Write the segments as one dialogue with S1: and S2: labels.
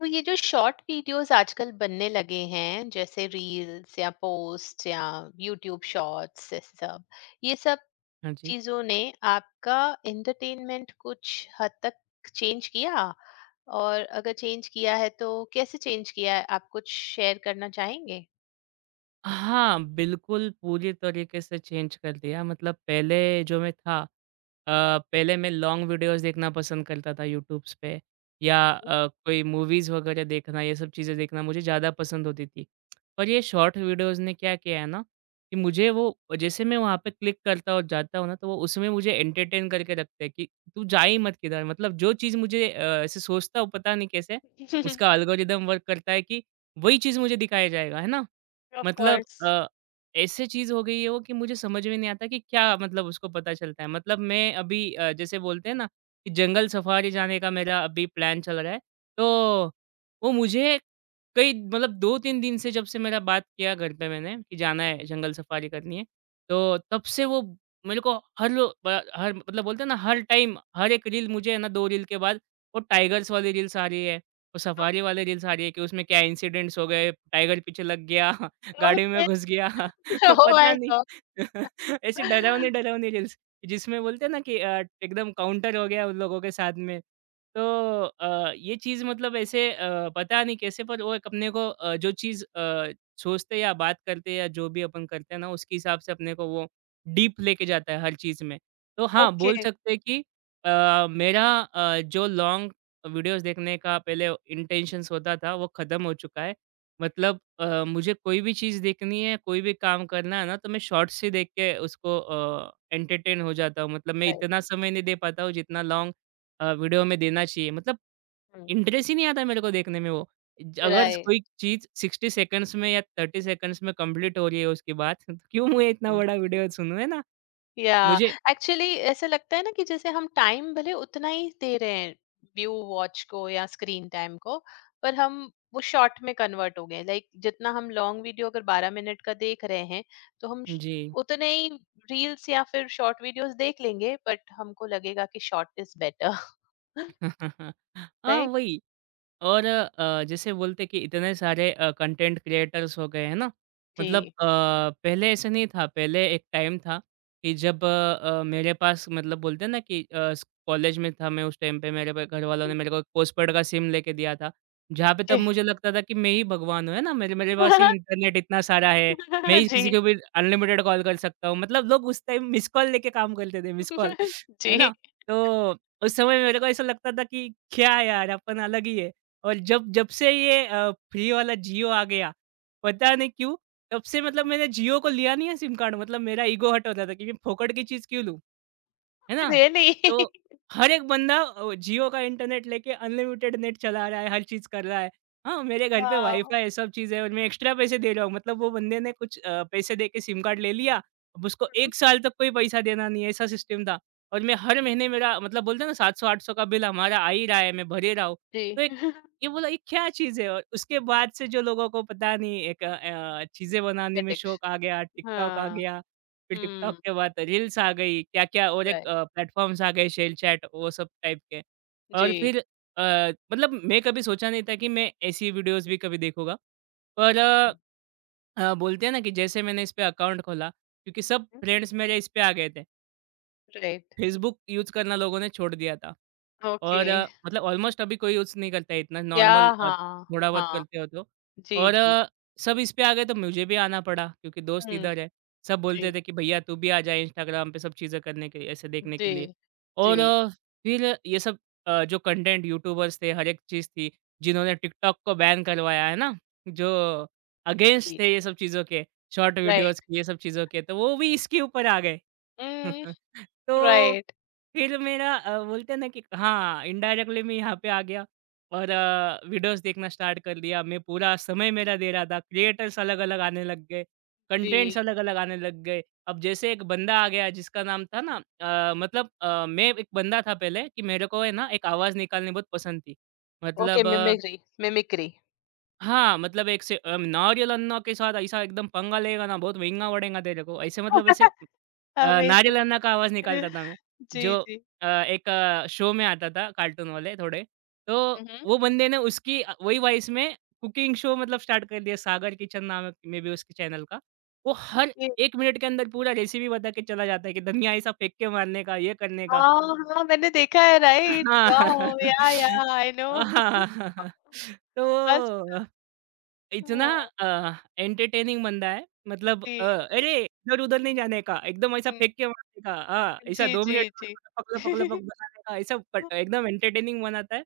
S1: तो ये जो शॉर्ट वीडियोस आजकल बनने लगे हैं जैसे रील्स या पोस्ट या यूट्यूब शॉर्ट्स, ये सब ये सब
S2: हाँ जी।
S1: चीजों ने आपका एंटरटेनमेंट कुछ हद तक चेंज किया। और अगर चेंज किया है तो कैसे चेंज किया है, आप कुछ शेयर करना चाहेंगे।
S2: हाँ, बिल्कुल पूरी तरीके से चेंज कर दिया मतलब पहले जो मैं था। पहले मैं लॉन्ग वीडियोज़ देखना पसंद करता था यूट्यूब्स पे या कोई मूवीज़ वगैरह देखना ये सब चीज़ें देखना मुझे ज़्यादा पसंद होती थी। पर ये शॉर्ट वीडियोज़ ने क्या किया है ना, कि मुझे वो जैसे मैं वहाँ पे क्लिक करता और जाता हूँ ना, तो वो उसमें मुझे एंटरटेन करके रखते हैं कि तू जा ही मत किधर मतलब जो चीज़ मुझे ऐसे सोचता हूँ पता नहीं कैसे, उसका एल्गोरिदम वर्क करता है कि वही चीज़ मुझे दिखाया जाएगा, है ना?
S1: ऑफ
S2: मतलब
S1: कोर्स।
S2: ऐसे चीज़ हो गई है वो कि मुझे समझ में नहीं आता कि क्या मतलब उसको पता चलता है। मतलब मैं अभी जैसे बोलते हैं ना कि जंगल सफारी जाने का मेरा अभी प्लान चल रहा है। तो वो मुझे कई मतलब 2-3 दिन से जब से मेरा बात किया घर पे मैंने कि जाना है जंगल सफारी करनी है। तो तब से वो मेरे को हर लो ब हर मतलब बोलते हैं ना हर टाइम हर एक रील मुझे है ना 2 रील के बाद वो टाइगर्स वाली रील्स आ रही है, वो सफारी वाली रील्स आ रही है कि उसमें क्या इंसिडेंट्स हो गए, टाइगर पीछे लग गया। गाड़ी में
S1: ओके।
S2: घुस गया।
S1: ओह
S2: पता
S1: माय
S2: नहीं।
S1: गॉड।
S2: ऐसी डरावनी डरावनी रील्स जिसमें बोलते हैं ना कि एकदम काउंटर हो गया उन लोगों के साथ में। तो ये चीज़ मतलब ऐसे पता नहीं कैसे पर वो एक अपने को जो चीज़ सोचते या बात करते या जो भी अपन करते हैं ना उसके हिसाब से अपने को वो डीप लेके जाता है हर चीज़ में। तो हाँ
S1: ओके।
S2: बोल सकते हैं कि मेरा जो लॉन्ग वीडियोस देखने का पहले इंटेंशंस होता था वो ख़त्म हो चुका है। मतलब मुझे कोई भी चीज़ देखनी है, कोई भी काम करना है ना, तो मैं शॉर्ट्स ही देख के उसको एंटरटेन हो जाता हूँ। मतलब मैं
S1: राइट।
S2: इतना समय नहीं दे पाता हूँ, जितना लॉन्ग वीडियो में देना चाहिए। मतलब इंटरेस्ट ही नहीं आता मेरे को देखने में वो। ज अगर
S1: राइट।
S2: कोई चीज़ 60 सेकंड्स में या 30 सेकंड्स में कंप्लीट हो रही है उसकी बात, तो क्यों मैं इतना बड़ा वीडियो सुनूँ, है ना?
S1: या
S2: मुझे
S1: एक्चुअली ऐसा लगता है ना, कि जैसे हम टाइम भले उतना ही दे रहे हैं व्यू वॉच को या स्क्रीन टाइम को, पर हम वो शॉर्ट में कन्वर्ट हो गए। लाइक जितना हम लॉन्ग वीडियो अगर 12 मिनट का देख रहे हैं, तो
S2: जी।
S1: उतने ही रील्स या फिर शॉर्ट वीडियोस देख लेंगे, बट हमको लगेगा कि शॉर्ट इज बेटर।
S2: हाँ,
S1: राइट।
S2: वही। और जैसे बोलते कि इतने सारे कंटेंट क्रिएटर्स हो गए हैं ना। मतलब
S1: जी।
S2: पहले ऐसा नहीं था, पहले एक टाइम था कि जब मेरे पास मतलब बोलते हैं ना कि कॉलेज में था मैं, उस टाइम पे मेरे पे घर वालों ने मेरे को पोस्टपेड का सिम लेके दिया था। जहाँ पे तब
S1: जी।
S2: मुझे लगता था कि मैं ही भगवान हूँ, है ना, मेरे मेरे पास ही इंटरनेट इतना सारा है। मैं ही
S1: जी।
S2: किसी को भी अनलिमिटेड कॉल कर सकता हूँ, मतलब लोग उस टाइम मिस कॉल लेके काम करते थे मिस कॉल, है
S1: जी।
S2: ना। तो उस समय मेरे को ऐसा लगता था कि क्या यार अपन अलग ही है। और जब जब से ये फ्री वाला जियो आ गया, पता नहीं क्यों, तब से मतलब मैंने जियो को लिया नहीं है सिम कार्ड, मतलब मेरा ईगो हर्ट होता था कि मैं फोकट की चीज़ क्यों लूँ? है ना?
S1: रियली।
S2: तो हर एक बंदा जियो का इंटरनेट लेके अनलिमिटेड नेट चला रहा है, हर चीज़ कर रहा है। हाँ, मेरे घर पे
S1: हाँ।
S2: वाईफ़ाई है, सब चीज़ है और मैं एक्स्ट्रा पैसे दे रहा हूँ। मतलब वो बंदे ने कुछ पैसे दे के सिम कार्ड ले लिया, अब उसको 1 साल तक कोई पैसा देना नहीं है, ऐसा सिस्टम था। और मैं हर महीने मेरा मतलब बोलते हैं ना 700-800 का बिल हमारा आ ही रहा है, मैं भरे रहा हूँ।
S1: जी।
S2: तो एक ये बोला ये क्या चीज़ है? और उसके बाद से जो लोगों को पता नहीं एक चीज़ें बनाने में शौक आ
S1: एडिक्शन।
S2: गया, टिकटॉक आ
S1: हाँ।
S2: गया। फिर टिकटॉक
S1: हम्म।
S2: के बाद रील्स आ गई, क्या-क्या और एक प्लेटफ़ॉर्म्स आ गए शेल चैट वो सब टाइप के। और
S1: जी।
S2: फिर अ, मतलब मैं कभी सोचा नहीं था कि मैं ऐसी वीडियोज़ भी कभी देखूँगा। पर बोलते हैं ना कि जैसे मैंने इस पे अकाउंट खोला क्योंकि सब फ्रेंड्स मेरे इस पे आ गए थे।
S1: राइट,
S2: फेसबुक यूज़ करना लोगों ने छोड़ दिया था।
S1: ओके।
S2: और मतलब ऑलमोस्ट अभी कोई यूज़ नहीं करता है इतना
S1: या।
S2: नॉर्मल,
S1: हाँ,
S2: थोड़ा बहुत
S1: हाँ।
S2: करते हो तो।
S1: जी,
S2: और
S1: जी।
S2: सब इस पे आ गए तो मुझे भी आना पड़ा क्योंकि दोस्त
S1: हुँ,
S2: इधर है। सब बोलते
S1: जी,
S2: थे कि भैया तू भी आ जा इंस्टाग्राम पे सब चीज़ें करने के लिए, ऐसे देखने
S1: जी,
S2: के लिए। और
S1: जी,
S2: फिर ये सब जो कंटेंट यूट्यूबर्स थे, हर एक चीज़ थी, जिन्होंने टिकटॉक को बैन करवाया है ना, जो अगेंस्ट
S1: जी।
S2: थे ये सब चीज़ों के, शॉर्ट
S1: राइट।
S2: वीडियोज़ की ये सब चीज़ों के, तो वो भी इसके ऊपर आ गए।
S1: हुँ,
S2: तो
S1: राइट,
S2: फिर मेरा बोलते हैं ना कि हाँ, इनडायरेक्टली मैं यहाँ पे आ गया और वीडियोज़ देखना स्टार्ट कर दिया। मैं पूरा समय मेरा दे रहा था। क्रिएटर्स अलग-अलग आने लग गए,
S1: जी।
S2: कंटेंट्स अलग-अलग आने लग गए। अब जैसे एक बंदा आ गया जिसका नाम था ना, मैं एक बंदा था पहले कि मेरे को है ना एक आवाज़ निकालनी बहुत पसंद थी।
S1: ओके,
S2: मतलब
S1: मिमिक्री, मिमिक्री।
S2: हाँ, मतलब एक से नारियल अन्ना के साथ ऐसा एकदम पंगा लेगा ना बहुत महँगा पड़ेगा तेरे को। ऐसे नारी
S1: अमेज़िंग।
S2: लन्ना का आवाज़ निकालता था मैं,
S1: जी,
S2: जो
S1: जी।
S2: एक शो में आता था कार्टून वाले थोड़े, तो
S1: हुँ, हुँ।
S2: वो बंदे ने उसकी वही वॉइस में कुकिंग शो मतलब स्टार्ट कर दिया, सागर किचन नाम है मेबी उसके चैनल का। वो हर
S1: जी।
S2: 1 मिनट के अंदर पूरा रेसिपी बता के चला जाता है कि धनिया ऐसा फेंक के मारने का, ये करने का
S1: हाँ, हाँ, मैंने देखा है। राइट,
S2: हाँ।
S1: वाओ! या, आई
S2: हाँ,
S1: नो।
S2: हाँ, हाँ, हाँ,
S1: बस।
S2: तो इतना
S1: हाँ,
S2: एंटरटेनिंग बंदा है मतलब
S1: जी।
S2: अरे! इधर-उधर नहीं जाने का, एकदम ऐसा
S1: हुँ,
S2: फेंक के मारने का हाँ, ऐसा
S1: जी,
S2: 2
S1: जी,
S2: मिनट में
S1: जी।
S2: उसको लपक, लपक, लपक बनाने का ऐसा पट एकदम एंटरटेनिंग बनाता है।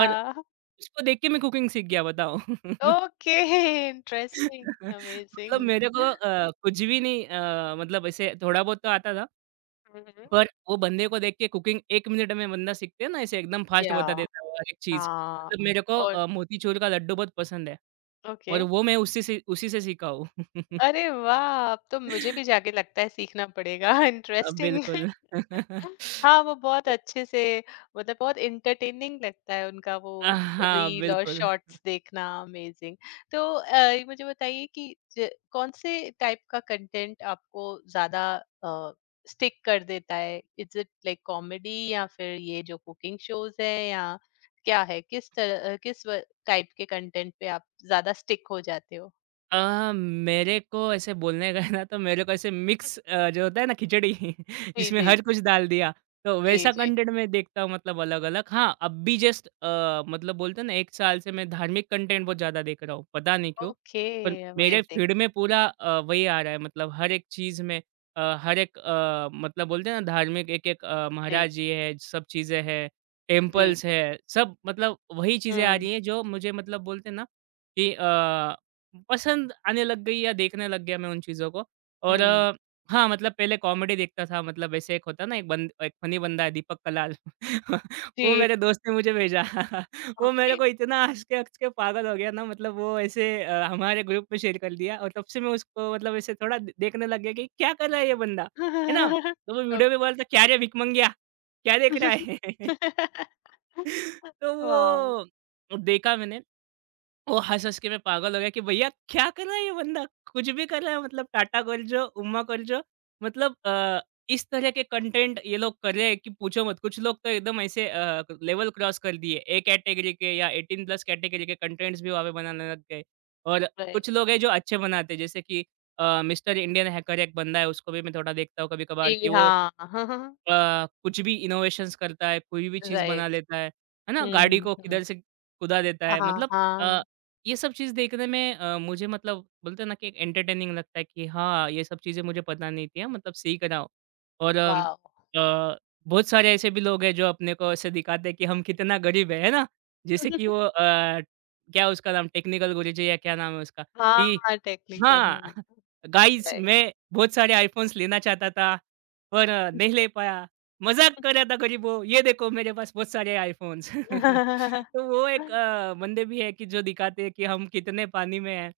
S2: और उसको देख के मैं कुकिंग सीख गया बताओ।
S1: ओके। इंटरेस्टिंग।
S2: मतलब
S1: अमेजिंग।
S2: मेरे को कुछ भी नहीं, मतलब ऐसे थोड़ा बहुत तो आता था,
S1: हम्म।
S2: पर वो बंदे को देख के कुकिंग 1 मिनट में बंदा सीखते हैं ना, ऐसे एकदम फास्ट
S1: या।
S2: बता देता है वो हर एक चीज़। मतलब
S1: हाँ।
S2: मेरे को
S1: और।
S2: मोतीचूर का लड्डू बहुत पसंद है
S1: ओके।
S2: और वो मैं उसी से सीखा हूँ।
S1: अरे वाह, अब तो मुझे भी जाके लगता है सीखना पड़ेगा। इंटरेस्टिंग।
S2: बिल्कुल।
S1: हाँ, वो बहुत अच्छे से, मतलब बहुत एंटरटेनिंग लगता है उनका वो
S2: हाँ,
S1: रील और
S2: बिल्कुल।
S1: शॉर्ट्स देखना। अमेजिंग। तो ये मुझे बताइए कि ज कौन से टाइप का कंटेंट आपको ज़्यादा अ, स्टिक कर देता है? इज़ इट लाइक कॉमेडी, या फिर ये जो कुकिंग शोज़ हैं, या क्या है? किस तरह, किस व टाइप के कंटेंट पे आप ज़्यादा स्टिक हो जाते हो?
S2: मेरे को ऐसे बोलने गए ना तो मेरे को ऐसे मिक्स जो होता है ना खिचड़ी
S1: जी,
S2: जिसमें
S1: जी,
S2: हर
S1: जी।
S2: कुछ डाल दिया, तो
S1: जी,
S2: वैसा
S1: जी।
S2: कंटेंट मैं देखता हूँ मतलब अलग-अलग। हाँ, अब भी जस्ट मतलब बोलते हैं ना 1 साल से मैं धार्मिक कंटेंट बहुत ज़्यादा देख रहा हूँ, पता नहीं क्यों?
S1: ओके।
S2: पर मेरे
S1: अमेजिंग।
S2: फीड में पूरा वही आ रहा है, मतलब हर एक चीज़ में मतलब बोलते हैं ना धार्मिक एक-एक
S1: जी।
S2: महाराज जी है, सब चीज़ें हैं,
S1: जी,
S2: टेम्पल्स
S1: जी।
S2: है, सब मतलब वही चीज़ें आ
S1: हुँ,
S2: रही हैं जो मुझे मतलब बोलते हैं ना कि पसंद आने लग गई या देखने लग गया मैं उन चीज़ों को। और
S1: हुँ।
S2: हाँ, मतलब पहले कॉमेडी देखता था मतलब ऐसे एक होता है ना, एक फ़नी बंदा है दीपक कलाल। वो
S1: जी।
S2: मेरे दोस्त ने मुझे भेजा। वो मेरे
S1: ओके।
S2: को इतना हँस के पागल हो गया ना, मतलब वो ऐसे हमारे ग्रुप में शेयर कर दिया और तब से मैं उसको मतलब ऐसे थोड़ा द देखने लग गया कि क्या कर रहा है ये बंदा, है ना? तो वो वीडियो में बोलता क्या रे भिकमंगिया, क्या देख रहा
S1: ओके।
S2: है? तो
S1: वाओ!
S2: वो देखा मैंने, वो हँस-हँस के मैं पागल हो गया कि भैया क्या कर रहा है ये बंदा? कुछ भी कर रहा है मतलब टाटा कर्जो, उम्मा कर्जो, मतलब इस तरह के कंटेंट ये लोग कर रहे हैं कि पूछो मत। कुछ लोग तो एकदम ऐसे लेवल क्रॉस कर दिए। ए कैटेगरी के या 18 प्लस कैटेगरी के कंटेंट्स भी वहाँ पे बनाने लग गए। और कुछ
S1: राइट।
S2: लोग हैं जो अच्छे बनाते हैं जैसे कि मिस्टर इंडियन हैकर एक बंदा है, उसको भी मैं थोड़ा देखता हूँ कभी-कभार कि
S1: जी,
S2: वो
S1: हाँ।
S2: कुछ भी इनोवेशंस करता है, कोई भी चीज़ बना
S1: राइट।
S2: लेता है ना?
S1: हुँ,
S2: गाड़ी
S1: हुँ,
S2: को
S1: हुँ।
S2: किधर से कुदा देता है
S1: हाँ,
S2: मतलब अ,
S1: हाँ।
S2: ये सब चीज़ देखने में मुझे मतलब बोलते हैं ना कि एंटरटेनिंग लगता है कि हाँ, ये सब चीज़ें मुझे पता नहीं थी, हाँ, मतलब सीख रहा हूँ। और
S1: वाओ!
S2: अ, बहुत सारे ऐसे भी लोग हैं जो अपने को ऐसे दिखाते हैं कि हम कितना गरीब है ना? जैसे कि वो क्या उसका नाम टेक्निकल गुरुजी या क्या नाम है उसका? कि
S1: हाँ, टेक्निकल
S2: हाँ,
S1: है।
S2: Guys
S1: right.
S2: मैं बहुत सारे आईफ़ोन्स लेना चाहता था, पर नहीं ले पाया। मज़ाक कर रहा था गरीबों, ये देखो मेरे पास बहुत सारे आईफ़ोन्स। तो वो एक बंदे भी हैं कि जो दिखाते हैं कि हम कितने पानी में हैं।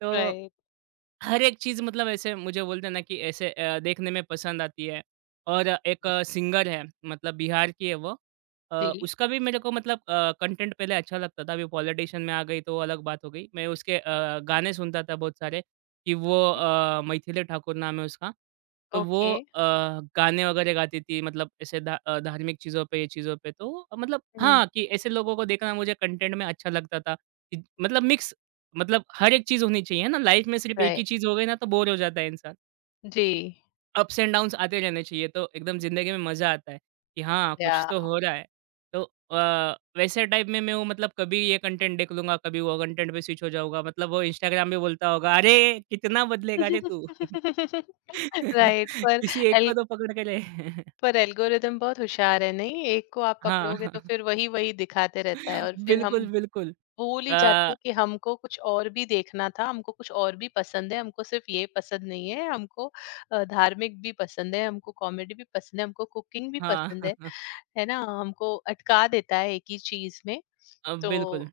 S2: तो
S1: राइट।
S2: हर एक चीज़ मतलब ऐसे मुझे बोलते हैं ना कि ऐसे देखने में पसंद आती है। और एक सिंगर है मतलब बिहार की है वो। अ,
S1: जी।
S2: उसका भी मेरे को मतलब कंटेंट पहले अच्छा लगता था, अभी पॉलिटिशियन में आ गई तो अलग बात हो गई। मैं उसके गाने सुनता था बहुत सारे कि वो मिथिलेश ठाकुर नाम है उसका। तो वो
S1: ओके।
S2: गाने वगैरह गाती थी मतलब ऐसे धार्मिक चीज़ों पे, ये चीज़ों पे। तो मतलब
S1: हुँ।
S2: हाँ, कि ऐसे लोगों को देखना मुझे कंटेंट में अच्छा लगता था। कि मतलब मिक्स मतलब हर एक चीज़ होनी चाहिए ना, लाइफ में सिर्फ़ एक ही
S1: राइट।
S2: चीज़ हो गई ना तो बोर हो जाता है इंसान।
S1: जी।
S2: अप्स एंड डाउन्स आते रहने चाहिए तो एकदम ज़िंदगी में मज़ा आता है कि हाँ, कुछ तो
S1: याह!
S2: हो रहा है। तो वैसे टाइप में मैं हूँ मतलब कभी ये कंटेंट देख लूँगा, कभी वो कंटेंट पे स्विच हो जाऊँगा। मतलब वो इंस्टाग्राम पे बोलता होगा, "अरे! कितना बदलेगा रे तू?
S1: राइट। पर
S2: किसी एक
S1: एल
S2: को तो पकड़ के ले।"
S1: पर एल्गोरिदम बहुत होशियार है, नहीं? एक को आप
S2: हाँ,
S1: पकड़ोगे तो फिर वही-वही दिखाते रहता है, और फिर हम
S2: बिल्कुल, बिल्कुल।
S1: भूल ही
S2: अ,
S1: जाते हैं कि हमको कुछ और भी देखना था, हमको कुछ और भी पसंद है, हमको सिर्फ ये पसंद नहीं है, हमको धार्मिक भी पसंद है, हमको कॉमेडी भी पसंद है, हमको कुकिंग भी
S2: हाँ।
S1: पसंद है। है ना, हमको अटका देता है एक ही चीज में। तो
S2: बिल्कुल,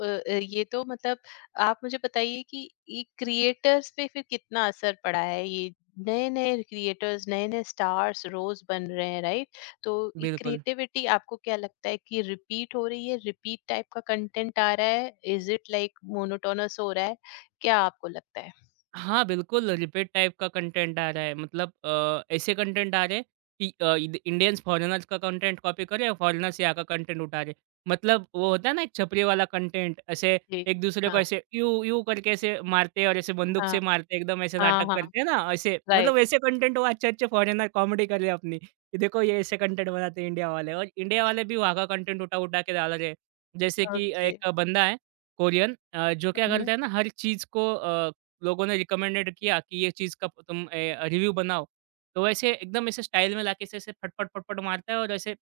S1: ये तो मतलब आप मुझे बताइए कि ये क्रिएटर्स पे फिर कितना असर पड़ा है। ये नए नए क्रिएटर्स, नए नए स्टार्स रोज बन रहे हैं, राइट? तो ये
S2: बिल्कुल।
S1: क्रिएटिविटी, आपको क्या लगता है कि रिपीट हो रही है? रिपीट टाइप का कंटेंट आ रहा है? इज इट लाइक मोनोटोनस हो रहा है क्या, आपको लगता है?
S2: हाँ, बिल्कुल रिपीट टाइप का कंटेंट आ रहा है। मतलब ऐसे कंटेंट आ रहे हैं कि इंडियंस फॉरेनर्स का कंटेंट कॉपी कर रहे हैं और फॉरेनर्स यहाँ का कंटेंट उठा रहे हैं। मतलब वो होता है ना एक छपरी वाला कंटेंट, ऐसे
S1: जी।
S2: एक दूसरे को
S1: हाँ।
S2: ऐसे यूँ यूँ करके ऐसे मारते हैं और ऐसे बंदूक
S1: हाँ।
S2: से मारते हैं, एकदम ऐसे
S1: हाँ,
S2: नाटक
S1: हाँ।
S2: करते हैं ना, ऐसे मतलब
S1: राइट।
S2: वैसे कंटेंट वो अच्छे-अच्छे फॉरेनर कॉमेडी कर रहे हैं अपनी, कि देखो ये ऐसे कंटेंट बनाते हैं इंडिया वाले और इंडिया वाले भी वहाँ का कंटेंट उठा-उठा के डाल रहे हैं। जैसे कि
S1: ओके।
S2: एक बंदा है कोरियन जो क्या करता है ना हर चीज़ को लोगों ने रिकमेंडेड किया कि ये चीज़ का तुम रिव्यू बनाओ। तो वैसे एकदम ऐसे स्टाइल में लाके ऐसे-ऐसे फटफट-फटफट मारता है और ऐसे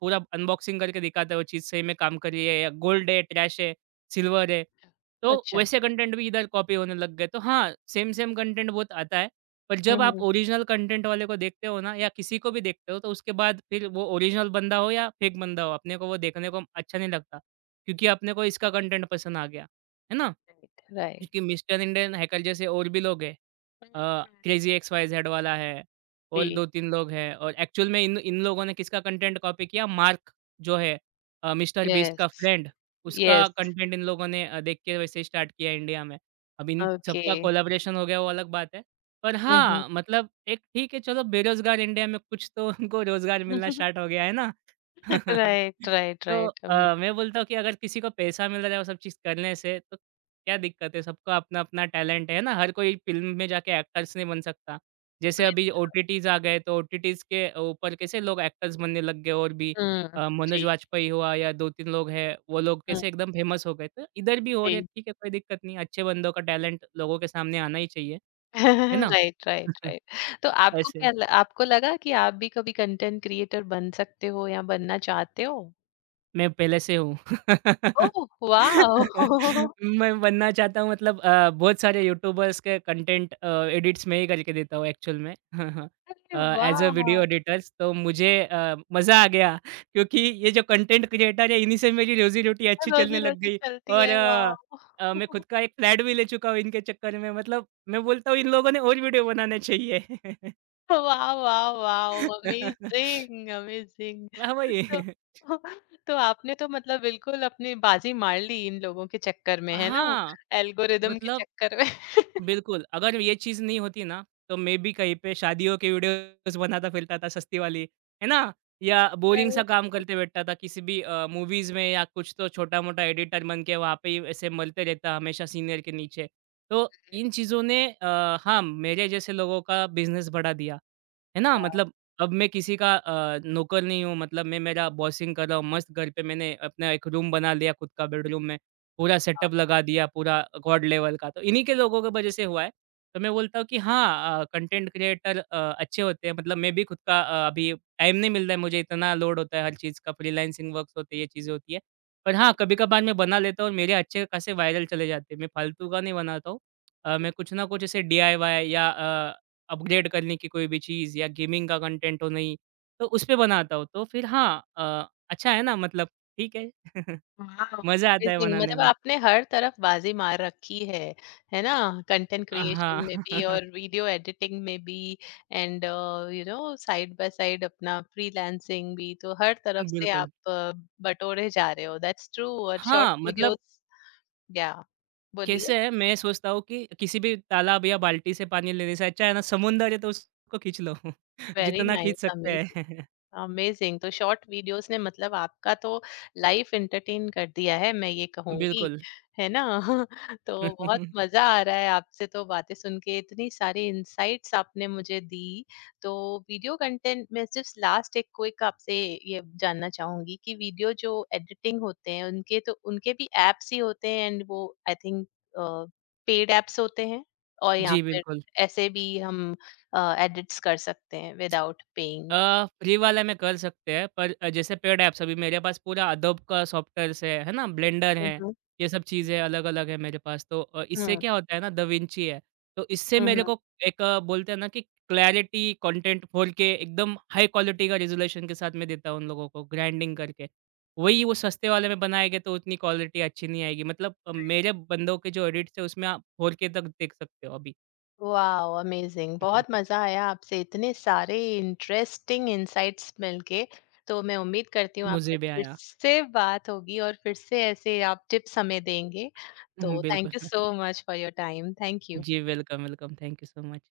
S2: पूरा अनबॉक्सिंग करके दिखाता है वो चीज़ सही में काम कर रही है या गोल्ड है, ट्रैश है, सिल्वर है। तो
S1: अच्छा।
S2: वैसे कंटेंट भी इधर कॉपी होने लग गए। तो हाँ, सेम-सेम कंटेंट बहुत आता है। पर जब आप
S1: हम्म।
S2: ओरिजिनल कंटेंट वाले को देखते हो ना या किसी को भी देखते हो तो उसके बाद फिर वो ओरिजिनल बंदा हो या फेक बंदा हो, अपने को वो देखने को अच्छा नहीं लगता। क्योंकि अपने को इसका कंटेंट पसंद आ गया। है ना?
S1: राइट।
S2: क्योंकि मिस्टर इंडियन हैकर जैसे और भी लोग हैं
S1: Mhm.
S2: अ, क्रेज़ी एक्स वाई ज़ेड वाला है और
S1: जी।
S2: 2-3 लोग हैं और एक्चुअल में इन इन लोगों ने किसका कंटेंट कॉपी किया मार्क जो है मिस्टर बीस्ट
S1: Yes,
S2: का फ्रेंड उसका
S1: yes.
S2: कंटेंट इन लोगों ने देख के वैसे स्टार्ट किया इंडिया में। अब इन सबका
S1: Okay.
S2: कोलैबोरेशन हो गया वो अलग बात है। पर
S1: Mhm.
S2: हाँ, मतलब एक ठीक है चलो बेरोज़गार इंडिया में कुछ तो उनको रोज़गार मिलना स्टार्ट हो गया है ना।
S1: Right, right,
S2: तो
S1: right. Amazing,
S2: मैं बोलता हूँ कि अगर किसी को पैसा मिल रहा है वो सब चीज़ करने से तो क्या दिक्कत है? सबका अपना-अपना टैलेंट है ना, हर कोई फ़िल्म में जाके एक्टर्स नहीं बन सकता। जैसे
S1: very.
S2: अभी ओटीटीज़ आ गए तो ओटीटीज़ के ऊपर कैसे लोग एक्टर्स बनने लग गए और भी
S1: हुँ,
S2: मनोज
S1: जी,
S2: वाजपेयी हुआ या 2-3 लोग हैं, वो लोग
S1: हुँ,
S2: कैसे एकदम फ़ेमस हो गए। तो इधर भी हो रहे हैं
S1: जी।
S2: ठीक है, कोई दिक्कत नहीं। अच्छे बंदों का टैलेंट लोगों के सामने आना ही चाहिए, है ना?
S1: Right, right, right. तो आपको
S2: ऐसे।
S1: क्या ल आपको लगा कि आप भी कभी कंटेंट क्रिएटर बन सकते हो या बनना चाहते हो?
S2: मैं पहले से हूँ।
S1: ओह! वाओ!
S2: मैं बनना चाहता हूँ मतलब बहुत सारे यूट्यूबर्स के कंटेंट एडिट्स मैं ही करके देता हूँ एक्चुअल में।
S1: अरे
S2: अ, एज़ अ वीडियो
S1: वाह!
S2: एडिटर्स तो मुझे मज़ा आ गया क्योंकि ये जो कंटेंट क्रिएटर है इन्हीं से मेरी रोज़ी-रोटी अच्छी चलने लग
S1: रोज़ी-रोटी
S2: गई
S1: चलती
S2: और
S1: है, वाओ!
S2: मैं खुद का एक फ्लैट भी ले चुका हूँ इनके चक्कर में मतलब मैं बोलता हूँ इन लोगों ने और वीडियो बनाने चाहिए।
S1: वाह, वाह, वाह! Amazing, amazing!
S2: हाँ,
S1: तो
S2: वही।
S1: तो आपने तो मतलब बिल्कुल अपनी बाजी मार ली इन लोगों के चक्कर में, है ना?
S2: हाँ,
S1: एल्गोरिदम के
S2: मतलब
S1: चक्कर में।
S2: बिल्कुल, अगर ये चीज़ नहीं होती ना, तो मैं भी कहीं पे शादियों के वीडियोज़ बनाता फिरता था सस्ती वाली, है ना? या बोरिंग सा
S1: राइट।
S2: काम करते बैठता था किसी भी मूवीज़ में या कुछ तो छोटा-मोटा एडिटर बन के वहाँ पे ही ऐसे मलते रहता हमेशा सीनियर के नीचे। तो इन चीज़ों ने हाँ, मेरे जैसे लोगों का बिज़नेस बढ़ा दिया, है ना?
S1: वाव!
S2: मतलब अब मैं किसी का नौकर नहीं हूँ, मतलब मैं मेरा बॉसिंग कर रहा हूँ, मस्त घर पे मैंने अपना एक रूम बना लिया खुद का बेडरूम में। पूरा सेटअप लगा दिया, पूरा गॉड लेवल का। तो इन्हीं के लोगों की वजह से हुआ है। तो मैं बोलता हूँ कि हाँ कंटेंट क्रिएटर अच्छे होते हैं। मतलब मैं भी खुद का अभी टाइम नहीं मिल रहा है मुझे, इतना लोड होता है हर चीज़ का, फ्रीलांसिंग वर्क्स होते हैं, ये चीज़ें होती है। पर हाँ, कभी-कभार मैं बना लेता हूँ और मेरे अच्छे खासे वायरल चले जाते हैं। मैं फालतू का नहीं बनाता हूँ। मैं कुछ ना कुछ ऐसे डीआईवाई या अपग्रेड करने की कोई भी चीज़ या गेमिंग का कंटेंट हो नहीं, तो उसपे बनाता हूँ। तो फिर हाँ अ, अच्छा है ना मतलब ठीक है।
S1: वाव!
S2: मज़ा आता है
S1: अमेज़िंग,
S2: बनाने
S1: मतलब
S2: में।
S1: आपने हर तरफ बाजी मार रखी है ना? कंटेंट क्रिएशन में
S2: हाँ।
S1: भी और वीडियो एडिटिंग में भी। And you know side by side अपना फ्रीलांसिंग भी, तो हर तरफ से
S2: बिल्कुल।
S1: आप बटोरे जा रहे हो। That's true. और शॉर्ट
S2: हाँ, मतलब
S1: वीडियोज़। Yeah. Would you?
S2: कैसे है मैं सोचता हूँ कि किसी भी तालाब या बाल्टी से पानी लेने से अच्छा है ना समुंदर है तो उसको खींच लो
S1: Very
S2: जितना खींच
S1: nice.
S2: सकते
S1: Amazing.
S2: हैं।
S1: अमेजिंग, तो शॉर्ट वीडियोस ने मतलब आपका तो लाइफ एंटरटेन कर दिया है, मैं ये कहूंगी।
S2: बिल्कुल।
S1: है ना? तो बहुत मजा आ रहा है आपसे तो, बातें सुन के इतनी सारी इंसाइट्स आपने मुझे दी। तो वीडियो कंटेंट में सिर्फ लास्ट एक क्विक आपसे ये जानना चाहूंगी कि वीडियो जो एडिटिंग होते हैं उनके, तो उनके भी एप्स ही होते हैं, एंड वो आई थिंक पेड एप्स होते हैं, और यहाँ
S2: जी,
S1: पर
S2: बिल्कुल।
S1: ऐसे भी हम एडिट्स कर सकते हैं विदाउट पेइंग?
S2: फ्री वाला में कर सकते हैं, पर जैसे पेड ऐप्स अभी मेरे पास पूरा अडोब का सॉफ्टवेयर्स है ना? ब्लेंडर है, ये सब
S1: जी।
S2: चीज़ें अलग-अलग है मेरे पास। तो इससे
S1: हुँ,
S2: क्या होता है ना डविंची है, तो इससे
S1: हुँ,
S2: मेरे
S1: हुँ।
S2: को एक बोलते हैं ना कि क्लैरिटी, कंटेंट 4K एकदम हाई क्वालिटी का रिज़ॉल्यूशन के साथ मैं देता हूँ उन लोगों को ग्राइंडिंग करके। वही वो सस्ते वाले में बनाएँगे तो उतनी क्वालिटी अच्छी नहीं आएगी। मतलब मेरे बंदों के जो एडिट्स है उसमें आप 4K तक देख सकते हो अभी।
S1: वॉव! अमेज़िंग, बहुत मज़ा आया आपसे, इतने सारे इंटरेस्टिंग इनसाइट्स मिलके। तो मैं उम्मीद करती हूँ
S2: मुझे
S1: आपसे
S2: भी
S1: फिर
S2: आया।
S1: से बात होगी और फिर से ऐसे आप टिप्स हमें देंगे। तो
S2: बिल्कुल।
S1: Thank you so much for your time. Thank you.
S2: जी, welcome, welcome. Thank you so much.